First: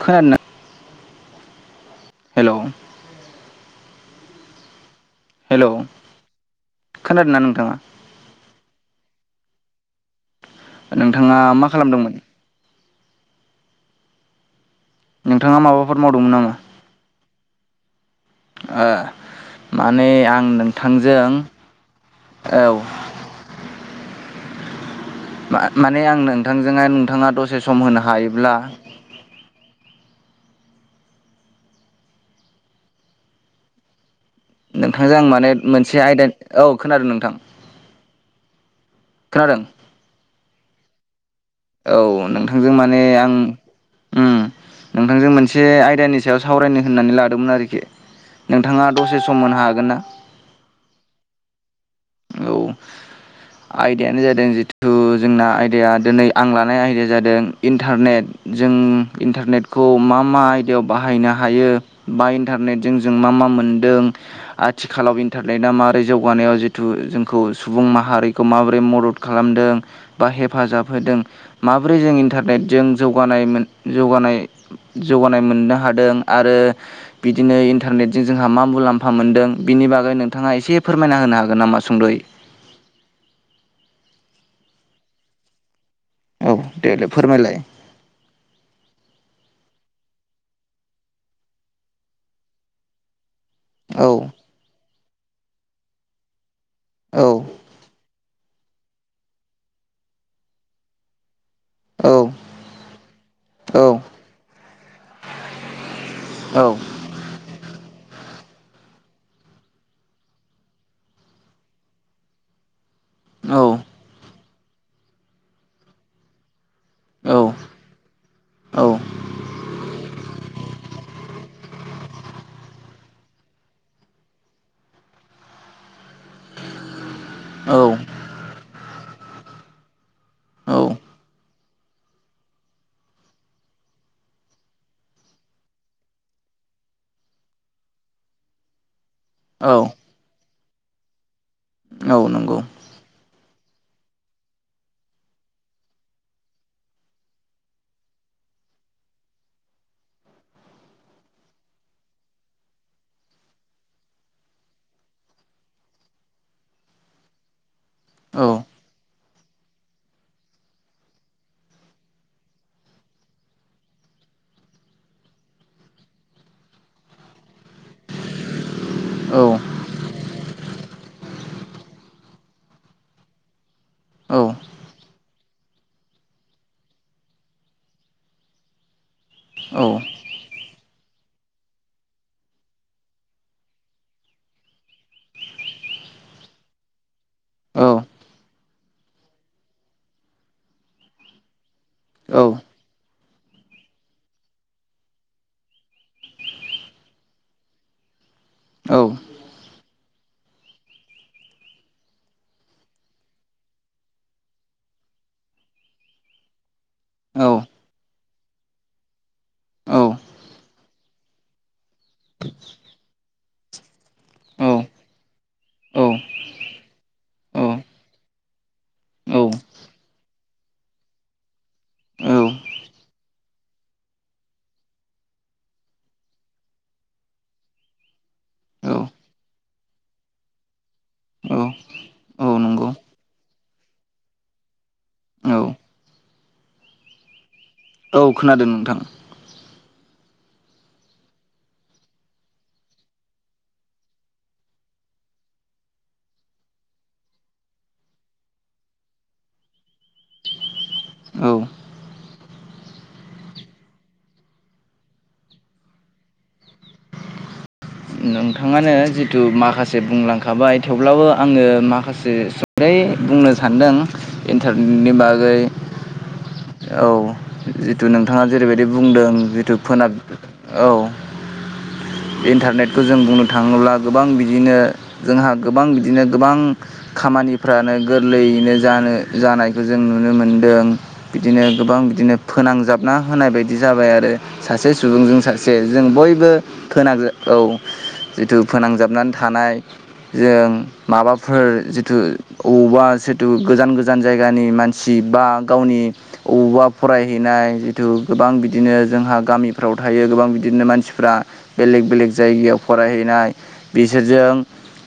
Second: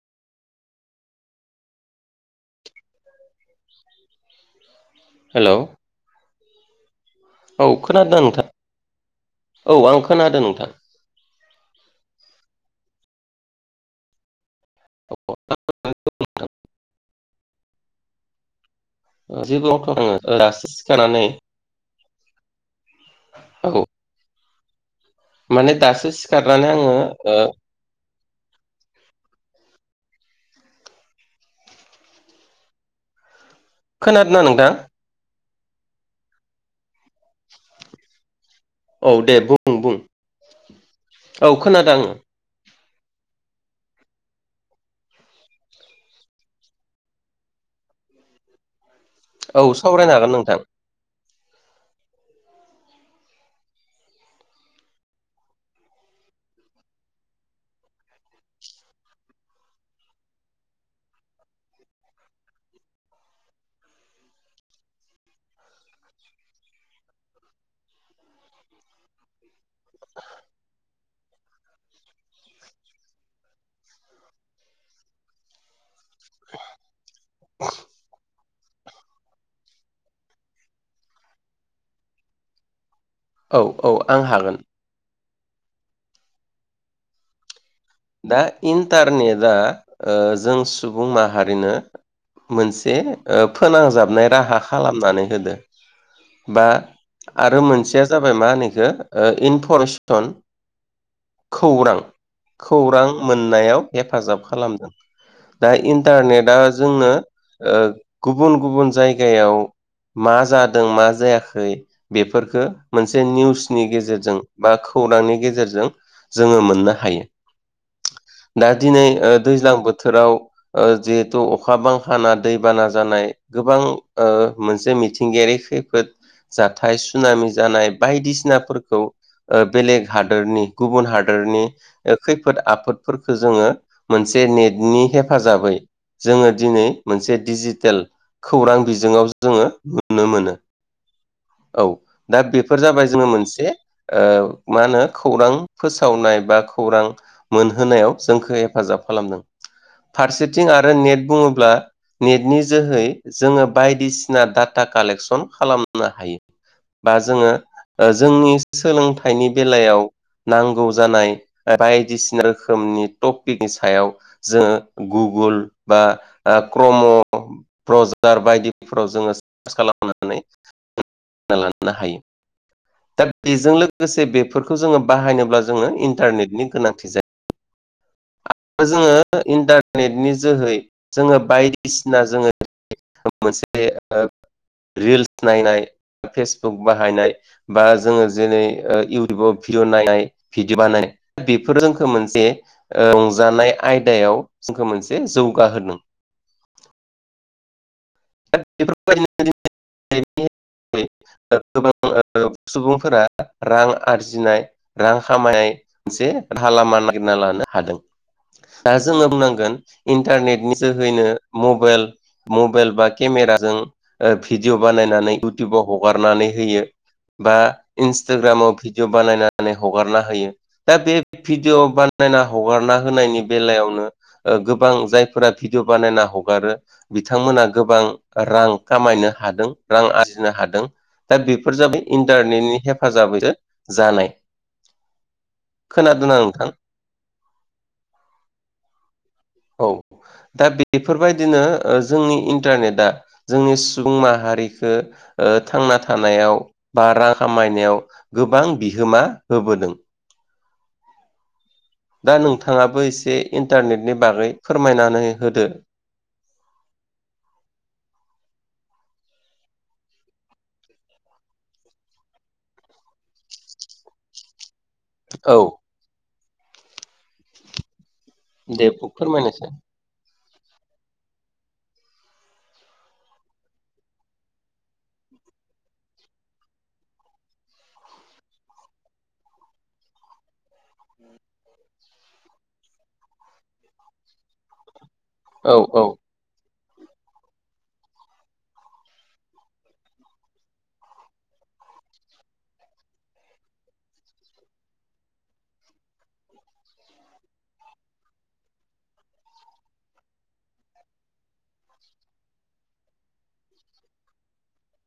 खोनादोंना? हेल हेलौ हेल औ खोनादों नोंथां। औ आं खोनादों नोंथां नोंथाङा मा खालामदोंमोन? नोंथाङा माबाफोर मावदोंमोन नामा? ओ जेबो मावथ'वाखै माने आङो आं दासो सिखारनानै नोंथांजों औ। औ माने माने-माने दासो आं सिखारनानै नोंथांजोंहाय आङो नोंथाङा ओ दसे सम होनो हायोब्ला खोनादों ना नोंथां? नोंथांजों आं माने मोनसे आयदा औ खोनादों नोंथां औ दे खोनादों बुं बुं औ खोनादों आङो। माने आं ओम नोंथांजों मोनसे आयदानि सायाव सावरायनो होननानै लादोंमोन आरोखि। नोंथाङा दसे सम होनो औ हागोन ना? सावरायनो हागोन नोंथां औ आयदायानो जादों जिथु जोंना आयदाया दिनै आं लानाय आयदाया जादों इन्टारनेट। जों इन्टारनेटखौ मा- मा आयदायाव बाहायनो हायो बा इन्टारनेटजों जों मा -मा मा मोनदों आथिखालाव इन्टारनेटआ मारै जौगानायाव जितु जोंखौ सुबुं माहारिखौ माबोरै मदद खालामदों बा हेफाजाब होदों माब्रै जों इन्टारनेटजों जौगानाय -जौगानाय- जौगानाय मोननो हादों आरो बिदिनो इन्टारनेटजों जोंहा मा मुलाम्फा मोनदों। बिनि बागै नोंथाङा एसे फोरमायना होनो हागोन नामा सुंदयै? औ औ आं हागोन। औ दे दे फोरमायलाय। दा इन्टारनेटआ ओ जों सुबुं माहारिनो मोनसे ओ औ फोनांजाबनाय राहा खालामनानै होदों बा औ आरो मोनसे जाबाय मा होनोखौ इनफरमेसन खौरां औ खौरां मोननायाव हेफाजाब खालामदों। दा इन्टारनेटआ औ जोंनो ओ गुबुन- गुबुन जायगायाव मा जादों मा जायाखै? बेफोरफोरखो मोनसे औ निउसनि गेजेरजों बा [unintelligible] खौरांनि गेजेरजों जोङो मोननो हायो। [unintelligible] दा दिनै ओ दैज्लां बोथोराव ओ जिहेथु अखा बांखाना दैबाना जानाय गोबां ओ मोनसे मिथिंगायारि खैफोद जाथाय सुनामि औ जानाय बायदिसिनाफोरखौ बेलेग हादोरनि, औ गुबुन हादोरनि खैफोद आफोदफोरखौ जोङो, मोनसे नेटनि हेफाजाबै जोङो दिनै मोनसे दिडिजिटेल खौरां बिजोंआव, जोङो नुनो मोनो। औ दा, बेफोर जाबाय जोङो मोनसे- मा होनो खौरां फोसावनाय बा खौरां मोनहोनायाव जोंखौ हेफाजाब खालामदों। फारसेथिं, आरो नेट बुङोब्ला, नेटनि जोहै जोङो बायदिसिना डाटा कालेकसन खालामनो हायो बा जोङो औ जोंनि सोलोंथाइनि बेलायाव नांगौ जानाय बायदिसिना रोखोमनि टपिकनि सायाव जोङो गुगोल बा क्रम' ब्रजार बायदिफोराव जोङो औ सार्च खालामनानै लानो हायो। दा बेजों लोगोसे औ बेफोरखौ जोङो बाहायनोब्ला जोङो इन्टारनेटनि गोनांथि जायो। जोङो औ इन्टारनेटनि जोहै जोङो बायदिसिना जोङो [unintelligible] मोनसे रिल्स नायनाय फेसबुक बाहायनाय बा औ जोङो जेरै इउटुबाव भिडिअ' नाय भिडिअ बानाय बेफोर जोंखो मोनसे जानाय आयदायाव जोंखौ मोनसे जौगा होदों। [unintelligible] औ गोबां सुबुंफोरा रां आरजिनाय रां खामायनाय मोनसे राहा लामा नागिरना लानो हादों। दा जोङो बुंनांगोन इन्टारनेटनि जोहैनो मबेल मबेल बा केमेराजों भिडिअ बानायनानै इउटुबाव हगारनानै होयो। बा इन्सटाग्रामाव भिडिअ' बानायनानै हगारना होयो दा बे भिडिअ यना हगारना होनायनि बेलायावनो गोबां जायफोरा भिडिय' बानायना हगारो बिथांमोना गोबां रां औ खामायनो हादों रां आरजिनो हादों। दा बेफोर औ जाबाय औ इन्टारनेटनि नंगौ हेफाजाबैजो जानाय औ खोनादोना नोंथां? औ खोनादों नोंथां। औ दा बेफोरबायदिनो जोंनि इनटारनेटआ जोंनि सुबुं माहारिखो थांना थानायाव बा रां खामाय नायाव गोबां बिहोमा होबोदों। औ दा नोंथाङाबो एसे इन्टारनेटनि बागै फोरमायनानै होदो। नों नोंथाङ जिथु माखासे बुंलांखाबाय थेवब्लाबो आङो माखासे सानदों इन्टारनेटनि बागै औ औ जिथु नोंथाङा जेरैबायदि दे बुंदों फोरमायनोसै जिथु फोनाब औ इन्टारनेटखौ जों बुं थाङोब्ला गोबां बिदिनो जोंहा गोबां बिदिनो गोबां खामानिफ्रानो गोरलै नो जानो जानायखौ जों नुनो मोनदों बिदिनो गोबां बिदिनो फोनांजाबना होनाय नाय बायदि जाबाय आरो सासे सुबुंजों सासे औ जों औ बयबो फोनां औ जिथु फोनांजाबनानै थानाय जों माबाफोर जिथु अबावबा जिथु गोजान गोजान जायगानि मानसि बा गावनि अबावबा फरायहैनाय जिथु गोबां बिदिनो जोंहा गामिफ्राव थायो गोबां बिदिनो मानसिफ्रा बेलेक बेलेग जायगायाव फरायहैनाय बिसोरजों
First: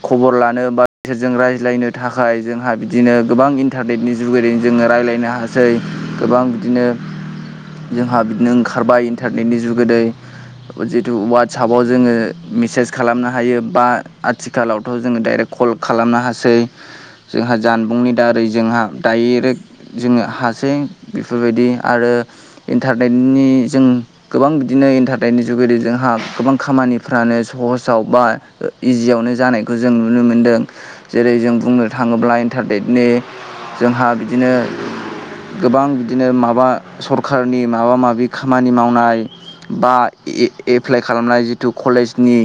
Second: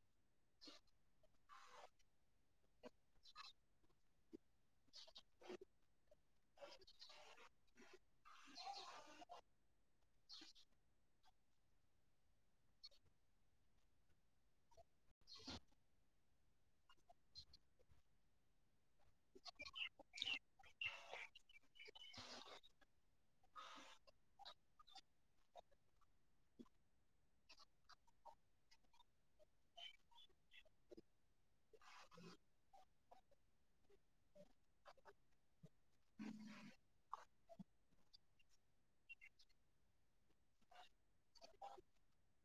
खबर लानो बा बिसोरजों रायज्लायनो थाखाय जोंहा बिदिनो गोबां इन्टारनेटनि जुगेदि जोङो रायज्लायनो हासै गोबां बिदिनो जोंहा बिदिनो ओंखारबाय इन्टारनेटनि जुगोदै जितु वाटसापआव जोङो मेसेज खालामनो हायो बा आथिखालावथ' जोङो डाइरेक्ट कल खालामनो हासै जोंहा जानबुंनि दारै जोंहा डायरेक्ट जोङो हासै बेफोरबायदि आरो इन्टारनेटनि जों गोबां बिदिनो इन्टारनेटनि जुगेदि जोंहा गोबां खामानि फानो सहसाव बा इजियावनो जानायखौ जों नुनो मोनदों जेरै जों बुंनो था थाङोब्ला इन्टारनेटनि जोंहा बिदिनो गोबां बिदिनो माबा सरखारनि माबा माबि खामानि माव नाइ बा ए एप्लाय खालामनाय जिथु कलेजनि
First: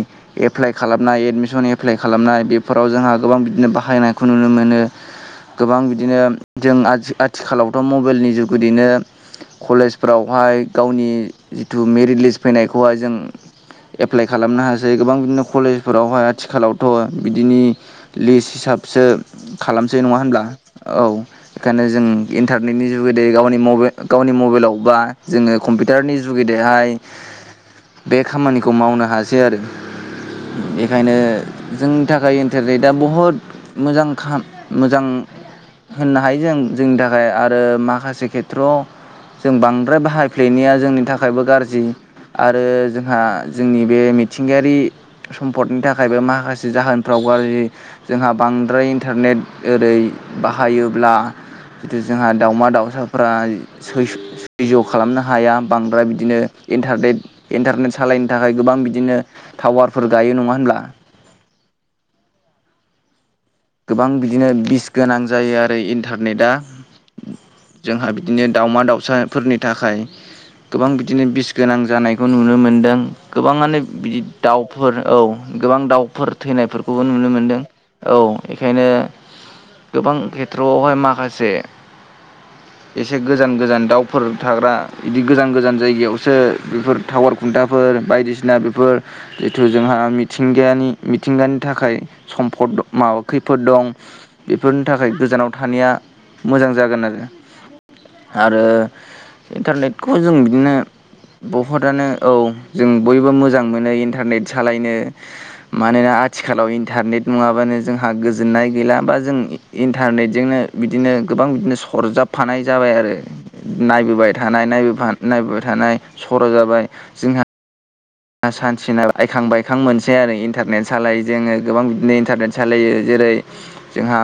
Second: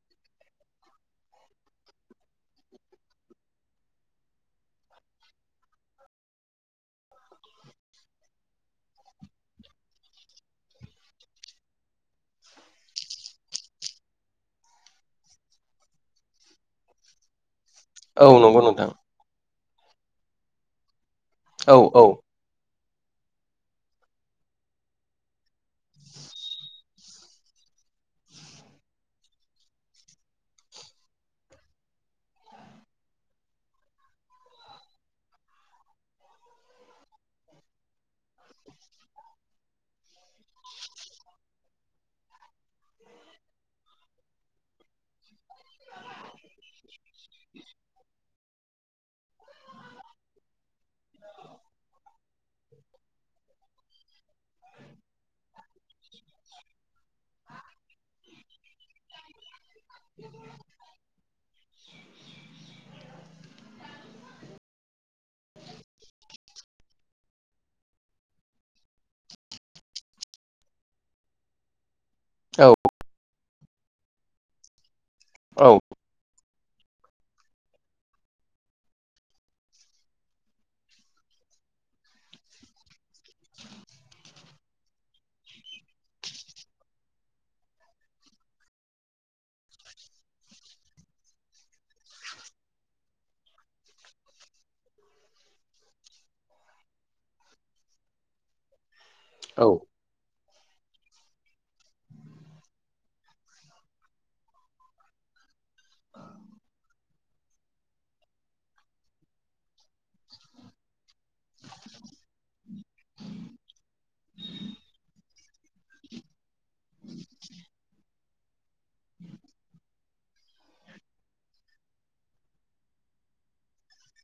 एप्लाइ खालामनाय एडमिसन एप्लाइ खालामनाय बेफोराव जोंहा गोबां बिदिनो बाहायनायखौ नुनो मोन नो। गोबां बिदिनो जों आथि-आथिखालावथ' मबाइलनि जुगदैनो कलेजफ्रावहाय गावनि जिथु मेरिट लिस्ट फैनायखौहाय जों एप्लाइ खालामनो हासै गोबां बिदिनो कलेजफोरावहाय आथिखालावथ' बिदिनि औ लिस्ट नंगौ नोंथां हिसाबसो खालामसै नङा होनब्ला औ औ बेखायनो जों औ इन्टारनेटनि जु गेदे गाव गावनि मबाइलाव बा जोङो कम्पिउटारनि जुगेदेहाय बे खामानिखौ मावनो हासै आरो बेखायनो जोंनि थाखाय इन्टारनेटआ बुहुत मोजां खाम मोजां होननो हायो जों जोंनि थाखाय आरो माखासे खेथ्रआव जों बांद्राय बाहायफ्लेनाया जोंनि थाखायबो गाज्रि आरो जोंहा जोंनि बे मिथिंगायारि सम्पदनि थाखायबो माखासे जाहोनफ्राव गाज्रि जोंहा बांसिन बांद्राय इन्टारनेट ओरै बाहायोब्ला जिथु जोंहा दाउमा दाउसाफ्रा सैज' खालामनो हाया बांद्राय बिदिनो इन्टारनेट इन्टारनेट सालायनो थाखाय गोबां बिदिनो टावारफोर गायो नङा होनब्ला गोबां बिदिनो बिस गोनां जायो आरो इन्टारनेटआ जोंहा बिदिनो दाावमा दाउसाफोरनि थाखाय गोबां बिदिनो बिस गोनां जानाय नुनो औ मोनदों गोबाङानो बिदि दाउफोर औ औ गोबां दाउफोर थैनायफोरखौबो नुनो मोन्दों औ बेखायनो गोबां खेथ्रआवहाय माखासे एसे गोजान गोजान दाउफोर थाग्रा बिदि गोजान गोजान जायगायावसो बेफोर टावार खुन्थाफोर बायदिसिना बेफोर जिथु जोंहा मिथिंगा मिथिंगानि थाखाय सम्पद माबा खैफोद दं बेफोरनि थाखाय गोजानाव थानाया मोजां जागोन आरो आरो औ इन्टारनेटखौ जों बिदिनो बुहुदनो औ जों बयबो मोजां मोनो इन्टारनेट सालायनो मानोना आथिखालाव इन्टारनेट नङाबानो जोंहा गोजोननाय गैला होमबा जों इन्टारनेटजोंनो बिदिनो गोबां बिदिनो सरजाबफानाय जाबाय आरो नायबोबाय थानाय नायबोबाय थानाय सर' जाबाय जोंहा सानसेना बायखां बायखां मोनसै आरो इन्टारनेट सालायो जोङो गोबां बिदिनो इन्टारनेट सालायो जों जेरै जोंहा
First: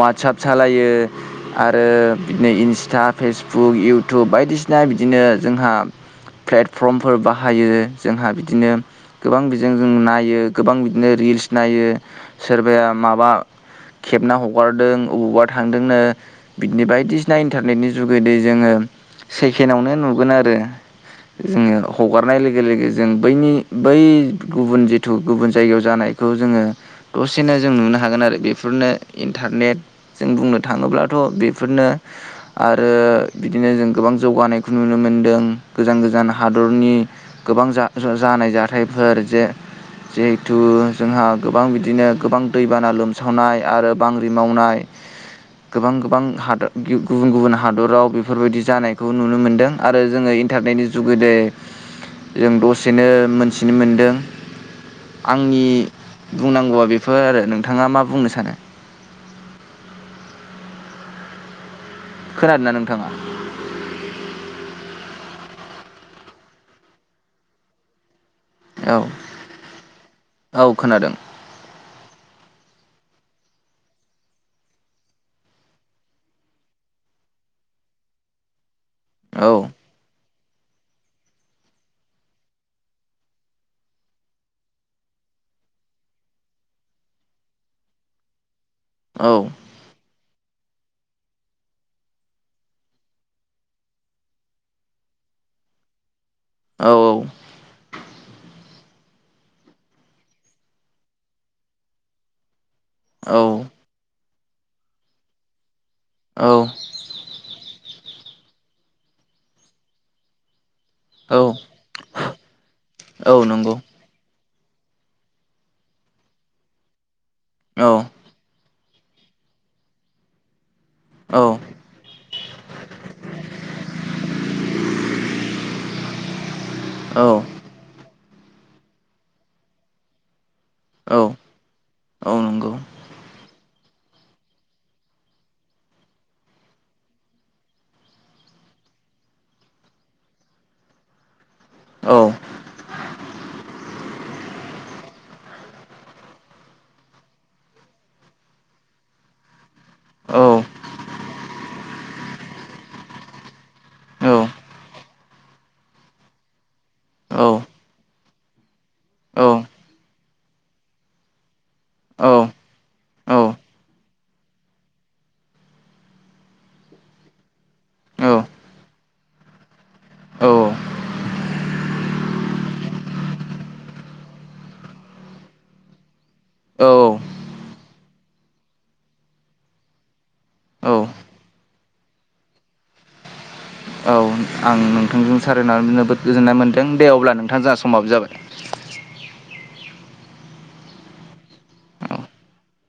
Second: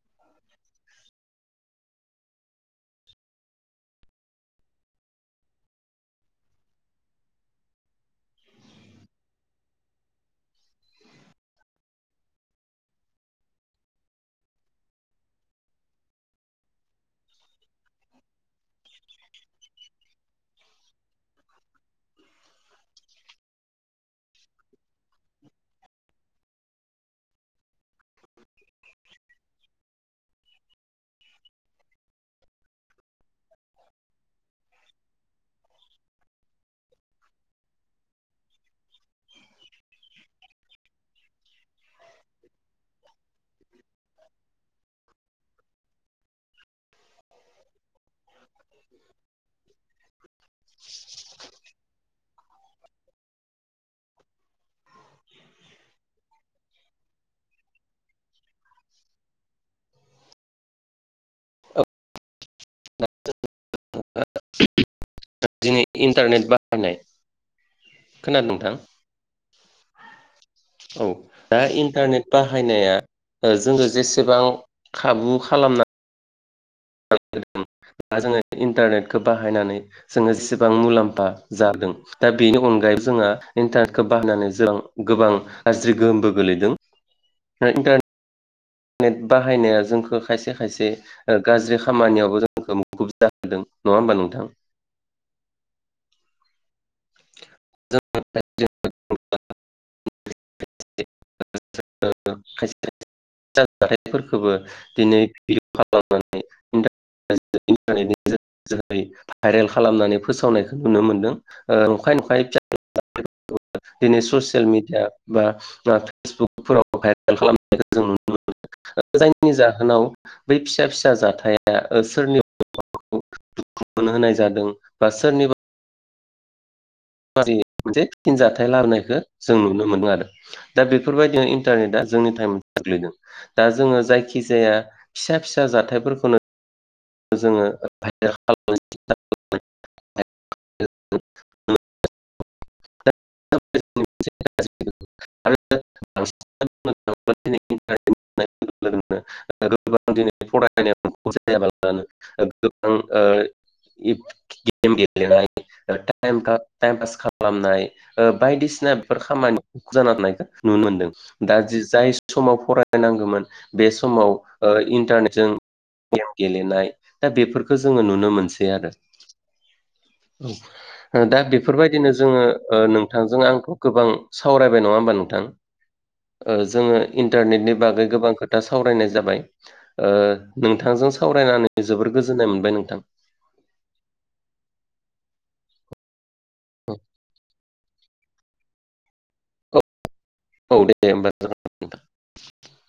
वाटसआप सालायो आरो बिदिनो इन्सटा फेसबुक इउटुब बायदिसिना बिदिनो जोंहा प्लेटफर्मफोर बाहायो। जोंहा बिदिनो गोबां बिजों जों नायो गोबां बिदिनो रिल्स नायो सोरबाया माबा खेबना हगारदों बबावबा थांदोंनो बिदिनो बायदिसिना इन्टारनेटनि जुगोदै जोङो सेकेडआवनो नुगोन आरो जोङो हगारनाय लोगो लोगो जों बैनि बै गुबुन जिथु गुबुन जायगायाव जानायखौ जोङो दसेनो जों नुनानै होन आरो बेफोरनो इन्टारनेट जों बुंनो थाङोब्लाथ' बेफोरनो आरो ओ बिदिनो जों गोबां जौगानायखौ नुनो मोनदों गोजान गोजान हादरनि गोबां जा जानाय जाथायफोर जे जिहेथु जोंहा गोबां बिदिनो गोबां दैबाना लोमसावनाय आरो बांग्रि मावनाय गोबां गोबां हादर गुबुन गुबुन हादराव बेफोरबायदि जानायखौ नुनो मोनदों आरो जोङो इन्टारनेटनि जुगेदे जों दस सेनो मोनथिनो मोनदों। आंनि बुंनांगौआ बेफोर आरो नोंथाङा मा बुंनो सानो खोनादोंना दा नोंथाङा दिनै इन्टारनेट बाहायनाय खोनादों नोंथां औ औ दा इन्टारनेट बाहायनाया जोङो जेसेबां खाबु खालामना [unintelligible] दा जोङो इन्टारनेटखौ औ बाहायनानै जोङो जसेबां मुलाम्फा जादों दा बेनि अनगायै जोंहा इन्टारनेटखौ बाहायनानै जों गो गोबां गाज्रि गोहोमबो गोलैदों आरो इनटार नेट औ बाहायनाया जोंखौ खायसे खायसे ओ गाज्रि खामानियावबो जोंखौ मुखुबजाहोदों नङा होमबा नोंथां [inaudible] औ औ जद [unintelligible] जाथायफोरखौबो दिनै भ खालाम [unintelligible] औ [unintelligible] टारनेतनि जोहै भाइरेल खालामनानै फोसावनायखौ नुनो मोनदों औ ओ फाइन फाइभ [unintelligible] औ नंगौ ससियेल मिडिया बा फेसबुकफोराव भाइरेल औ खालामनायखौ जों नुनो मोनो जायनि जाहोनाव बै फिसा फिसा औ जाथाया सोरनिब [inaudible] खा मोननो होनाय जादों बा सोरनिबा औ [unintelligible] मोनसे थिनजथायाइ लाबोनायखौ जों नुनो मोनो आरो दा औ बेफोरबायदिनो इन्टारनेटआ औ जोंनि टाइमाव नंगौ गोग्लैदों दा जोङो जायखि जाया फिसा फिसा जाथायफोरखौनो जोङो बाइेर [unintelligible] खालामस्था खालामो [unintelligible] [unintelligible] औ औ गोबां दिनै औ फरायनाय जायाबानो गोबां [unintelligible] औ गेम गेल [unintelligible] खालामनाय ओ बायदिसिना बेफोर खामानि जाननायखौ नुनो मोन्दों दा जि जाय औ समाव फरायनांगोमोन बे समाव ओ इन्टारनेटजों गेम गेलेनाय दा बेफोरखौ जोङो नुनो औ औ मोनसै आरो औ दा बेफोरबायदि दिनो जोङो ओ नोंथांजों आंखौ गोबां सावरायबाय नङा होमबा नोंथां ओ जोङो इन्टारनेटनि बागै गोबां खोथा सावरायनाय जाबाय ओ नोंथां जों जो सावरायनानै जोबोर गोजोन्नाय मोनबाय नोंथां औ आं नोंथांजों सारायनानै जोबोद गोजोननाय मोनदों दे अब्ला नोंथां जोंहा समाबो जाबाय औ देब औ [unintelligible]